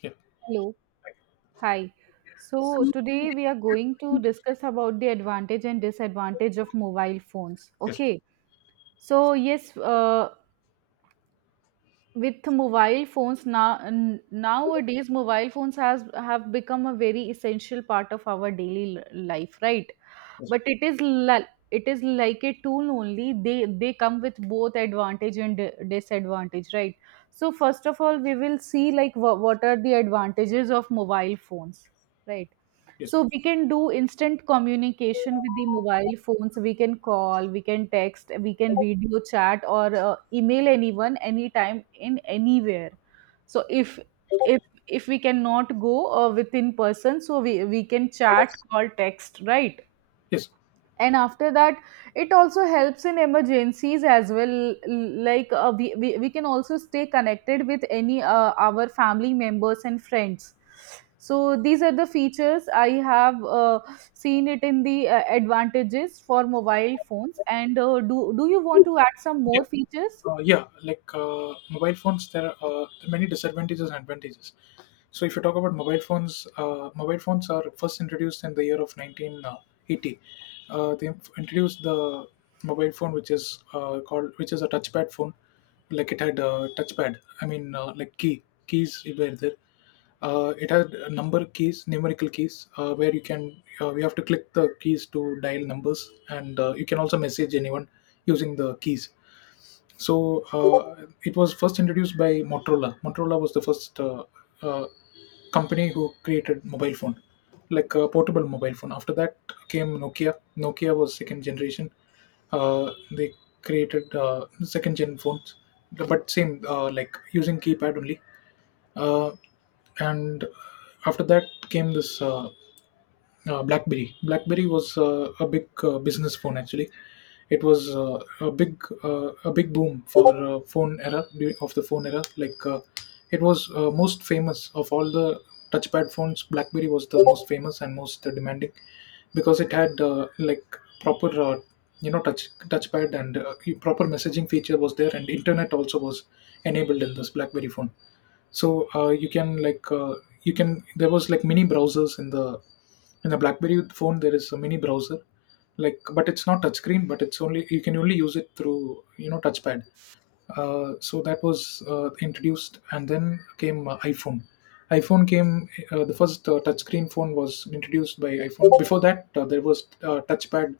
Yeah. Hello. Hi. So today we are going to discuss about the advantage and disadvantage of mobile phones. Yes, Okay. So yes, with mobile phones now nowadays, mobile phones has have become a very essential part of our daily life, right? But it is it is like a tool only. They come with both advantage and disadvantage, right? So first of all, we will see like what are the advantages of mobile phones, right? yes, So we can do instant communication with the mobile phones. We can call, we can text, we can video chat or email anyone, anytime, in anywhere. So if if we cannot go within person, so we can chat, call, text, right. yes. And after that, it also helps in emergencies as well, like uh, we can also stay connected with any our family members and friends. So these are the features I have seen it in the advantages for mobile phones. And do you want to add some more features? Mobile phones, there are many disadvantages and advantages. So if you talk about mobile phones are first introduced in the year of 1980. Introduced the mobile phone, which is called, which is a touchpad phone. Like it had a touchpad. I mean, like keys were there. It had a number keys, numerical keys, where you have to click the keys to dial numbers, and you can also message anyone using the keys. So it was first introduced by Motorola. Motorola was the first uh, company who created mobile phone, like a portable mobile phone. After that came Nokia. Nokia was second generation. They created second gen phones, but same like using keypad only. Uh, and after that came this blackberry. Blackberry was a big business phone actually. It was a big boom for of the phone era. Like it was most famous of all the touchpad phones. Blackberry was the most famous and most demanding because it had like proper touchpad, and proper messaging feature was there, and internet also was enabled in this blackberry phone. So you can like you can, there was like mini browsers in the blackberry phone. There is a mini browser, like, but it's not touchscreen, but it's only, you can only use it through, you know, touchpad. So that was introduced, and then came iphone. Iphone came, the first touchscreen phone was introduced by iphone. Before that there was touchpad,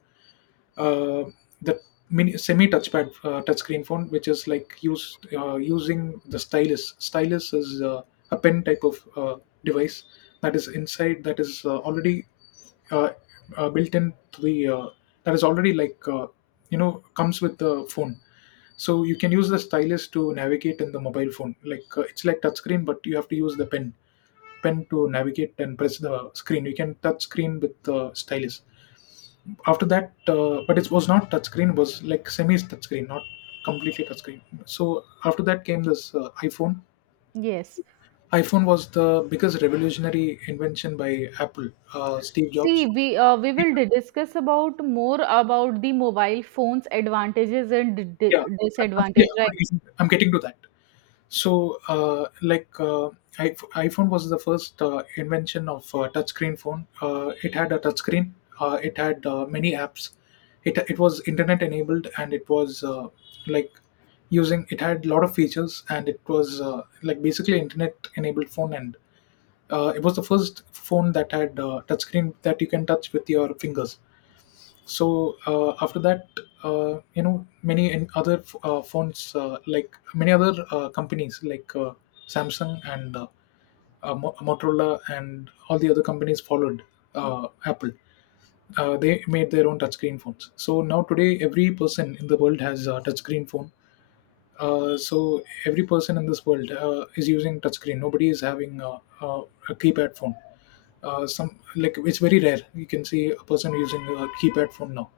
uh, the mini semi touchpad touchscreen phone, which is like used using the stylus. Stylus is a pen type of device that is inside, that is already uh, built in to the, that is already like, you know, comes with the phone. So you can use the stylus to navigate in the mobile phone. Like it's like touchscreen, but you have to use the pen to navigate and press the screen. You can touch screen with the stylus. After that but it was not touchscreen, it was like semi touchscreen, not completely touchscreen. So after that came this iphone. Yes. Iphone was the biggest revolutionary invention by Apple, Steve See, Jobs. We will discuss about more about the mobile phones advantages and yeah I'm- disadvantage, right? yeah, I'm getting to that. So, I- iPhone was the first invention of touchscreen phone. It had a touchscreen. It had many apps. It was internet enabled, and it was like using. It had a lot of features, and it was like basically internet enabled phone. And. It was the first phone that had touchscreen that you can touch with your fingers. So after that you know, many and other phones, like many other companies like, Samsung and Motorola, and all the other companies followed Apple. They made their own touchscreen phones. So now today every person in the world has a touchscreen phone. So every person in this world is using touchscreen. Nobody is having a keypad phone. Some, like, it's very rare you can see a person using a keypad phone now.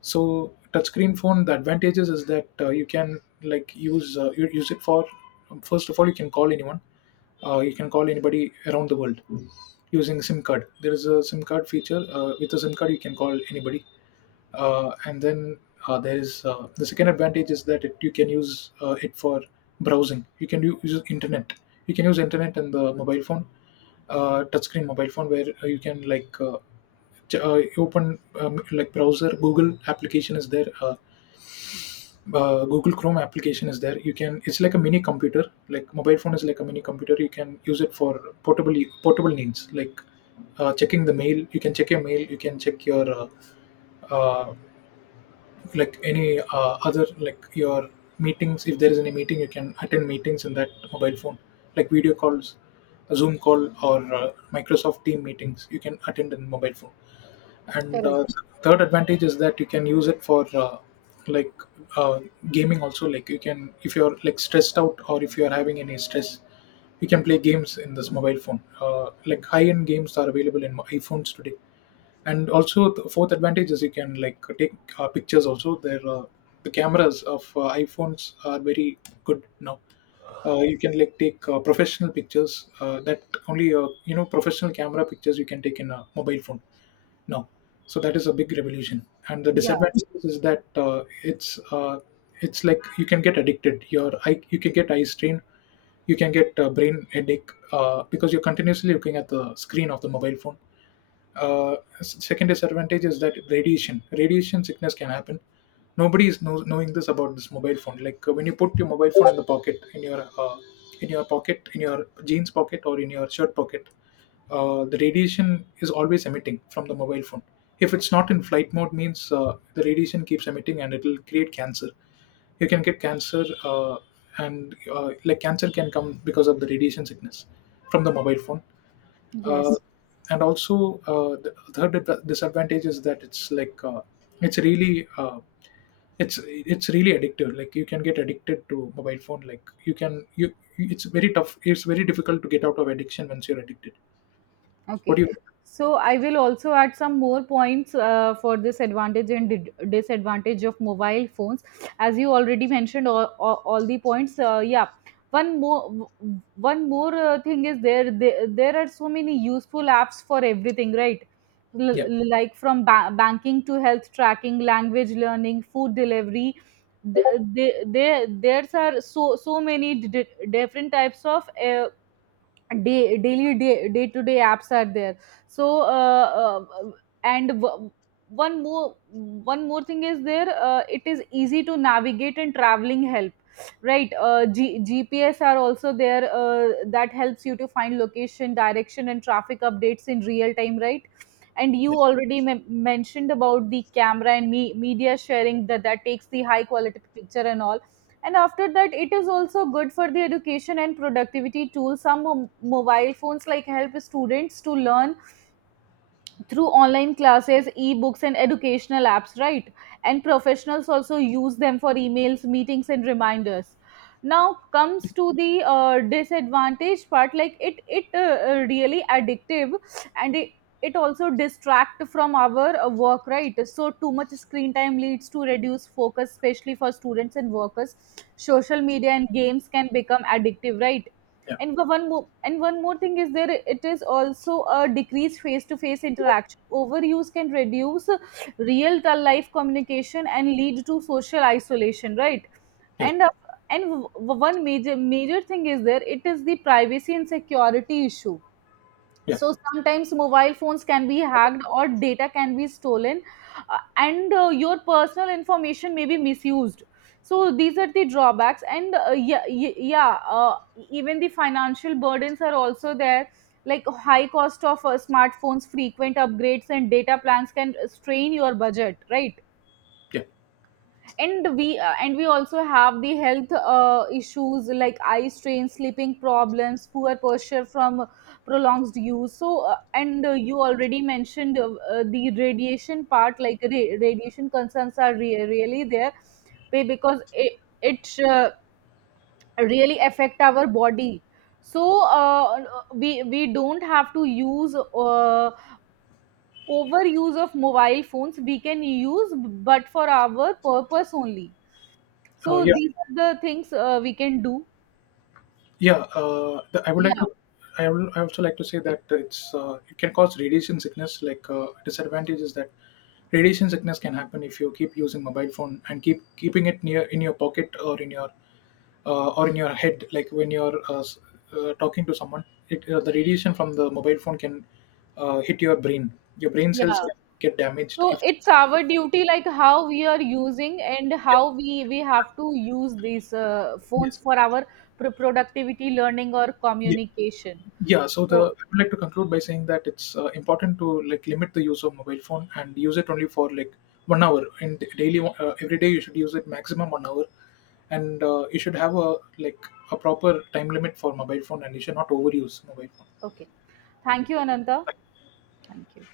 So touchscreen phone, the advantages is that you can like use you use it for, first of all, you can call anyone. You can call anybody around the world using sim card. There is a sim card feature. With a sim card you can call anybody. And then there is the second advantage is that it, you can use it for browsing. You can use internet. You can use internet and the mobile phone, touchscreen mobile phone, where you can, like, open, like browser. Google application is there. Google chrome application is there. You can, it's like a mini computer, like mobile phone is like a mini computer. You can use it for portable, portable needs like checking the mail. You can check your mail. You can check your uh, like any other like your meetings. If there is any meeting you can attend meetings in that mobile phone, like video calls, a zoom call or Microsoft team meetings you can attend in mobile phone. And Correct. third advantage is that you can use it for like uh, gaming also. Like you can, if you're like stressed out or if you're having any stress, you can play games in this mobile phone, like high-end games are available in iphones today. And also the fourth advantage is you can like take pictures also. There the cameras of iphones are very good now. You can like take professional pictures, that only, you know, professional camera pictures you can take in a mobile phone now. So that is a big revolution. And the Yeah. disadvantage is that it's like you can get addicted. Your eye, you can get eye strain. You can get brain headache, because you're continuously looking at the screen of the mobile phone. Second disadvantage is that radiation, radiation sickness can happen. Nobody is knowing this, about this mobile phone. Like when you put your mobile phone in the pocket, in your pocket in your jeans pocket or in your shirt pocket, the radiation is always emitting from the mobile phone. If it's not in flight mode, means the radiation keeps emitting and it will create cancer. You can get cancer, and like cancer can come because of the radiation sickness from the mobile phone. uh, Yes. and also the third disadvantage is that it's like, it's really uh, it's really addictive. Like you can get addicted to mobile phone. Like you can, you, it's very tough, it's very difficult to get out of addiction once you're addicted. What Okay. do you. So I will also add some more points for this advantage and disadvantage of mobile phones. As you already mentioned all the points, yeah. One more one more thing is there, are so many useful apps for everything, right? Yeah. Like from banking to health tracking, language learning, food delivery. There's are so many different types of day to day apps are there. So and one more thing is there, it is easy to navigate and traveling help, right. Uh, gps are also there that helps you to find location, direction, and traffic updates in real time, right. And you Yeah. already mentioned about the camera and media sharing, that takes the high quality picture and all. And after that, it is also good for the education and productivity tools. Some mobile phones like help students to learn through online classes, e-books, and educational apps, right? And professionals also use them for emails, meetings, and reminders. Now comes to the disadvantage part, like it really addictive, and it also distract from our work, right? So too much screen time leads to reduced focus, especially for students and workers. Social media and games can become addictive, right? Yeah. And the one more and one more thing is there, it is also a decreased face-to-face interaction. Overuse can reduce real life communication and lead to social isolation, right. Yes. And and one major thing is there, it is the privacy and security issue. Yeah. So sometimes mobile phones can be hacked or data can be stolen, and your personal information may be misused. So these are the drawbacks, and yeah, even the financial burdens are also there. Like high cost of smartphones, frequent upgrades, and data plans can strain your budget, right? Yeah. And we and we also have the health issues like eye strain, sleeping problems, poor posture from prolonged use. So and you already mentioned the radiation part, like radiation concerns are really there, because it really affect our body. So we don't have to use overuse of mobile phones. We can use, but for our purpose only. So Yeah. these are the things we can do. I would like Yeah, to. I would, I also like to say that it's it can cause radiation sickness. Like disadvantage is that radiation sickness can happen if you keep using mobile phone and keep keeping it near in your pocket or in your head. Like when you're talking to someone, it, the radiation from the mobile phone can hit your brain. Your brain cells yeah. can get damaged So if. it's our duty, like how we are using and how we have to use these Yeah, phones for our productivity, learning, or yes. communication. Yeah, so the, So I would like to conclude by saying that it's important to like limit the use of mobile phone and use it only for like 1 hour. And daily, every day you should use it, maximum 1 hour. And you should have a like a proper time limit for mobile phone, and you should not overuse mobile phone. okay, thank you, Ananta. Thank you.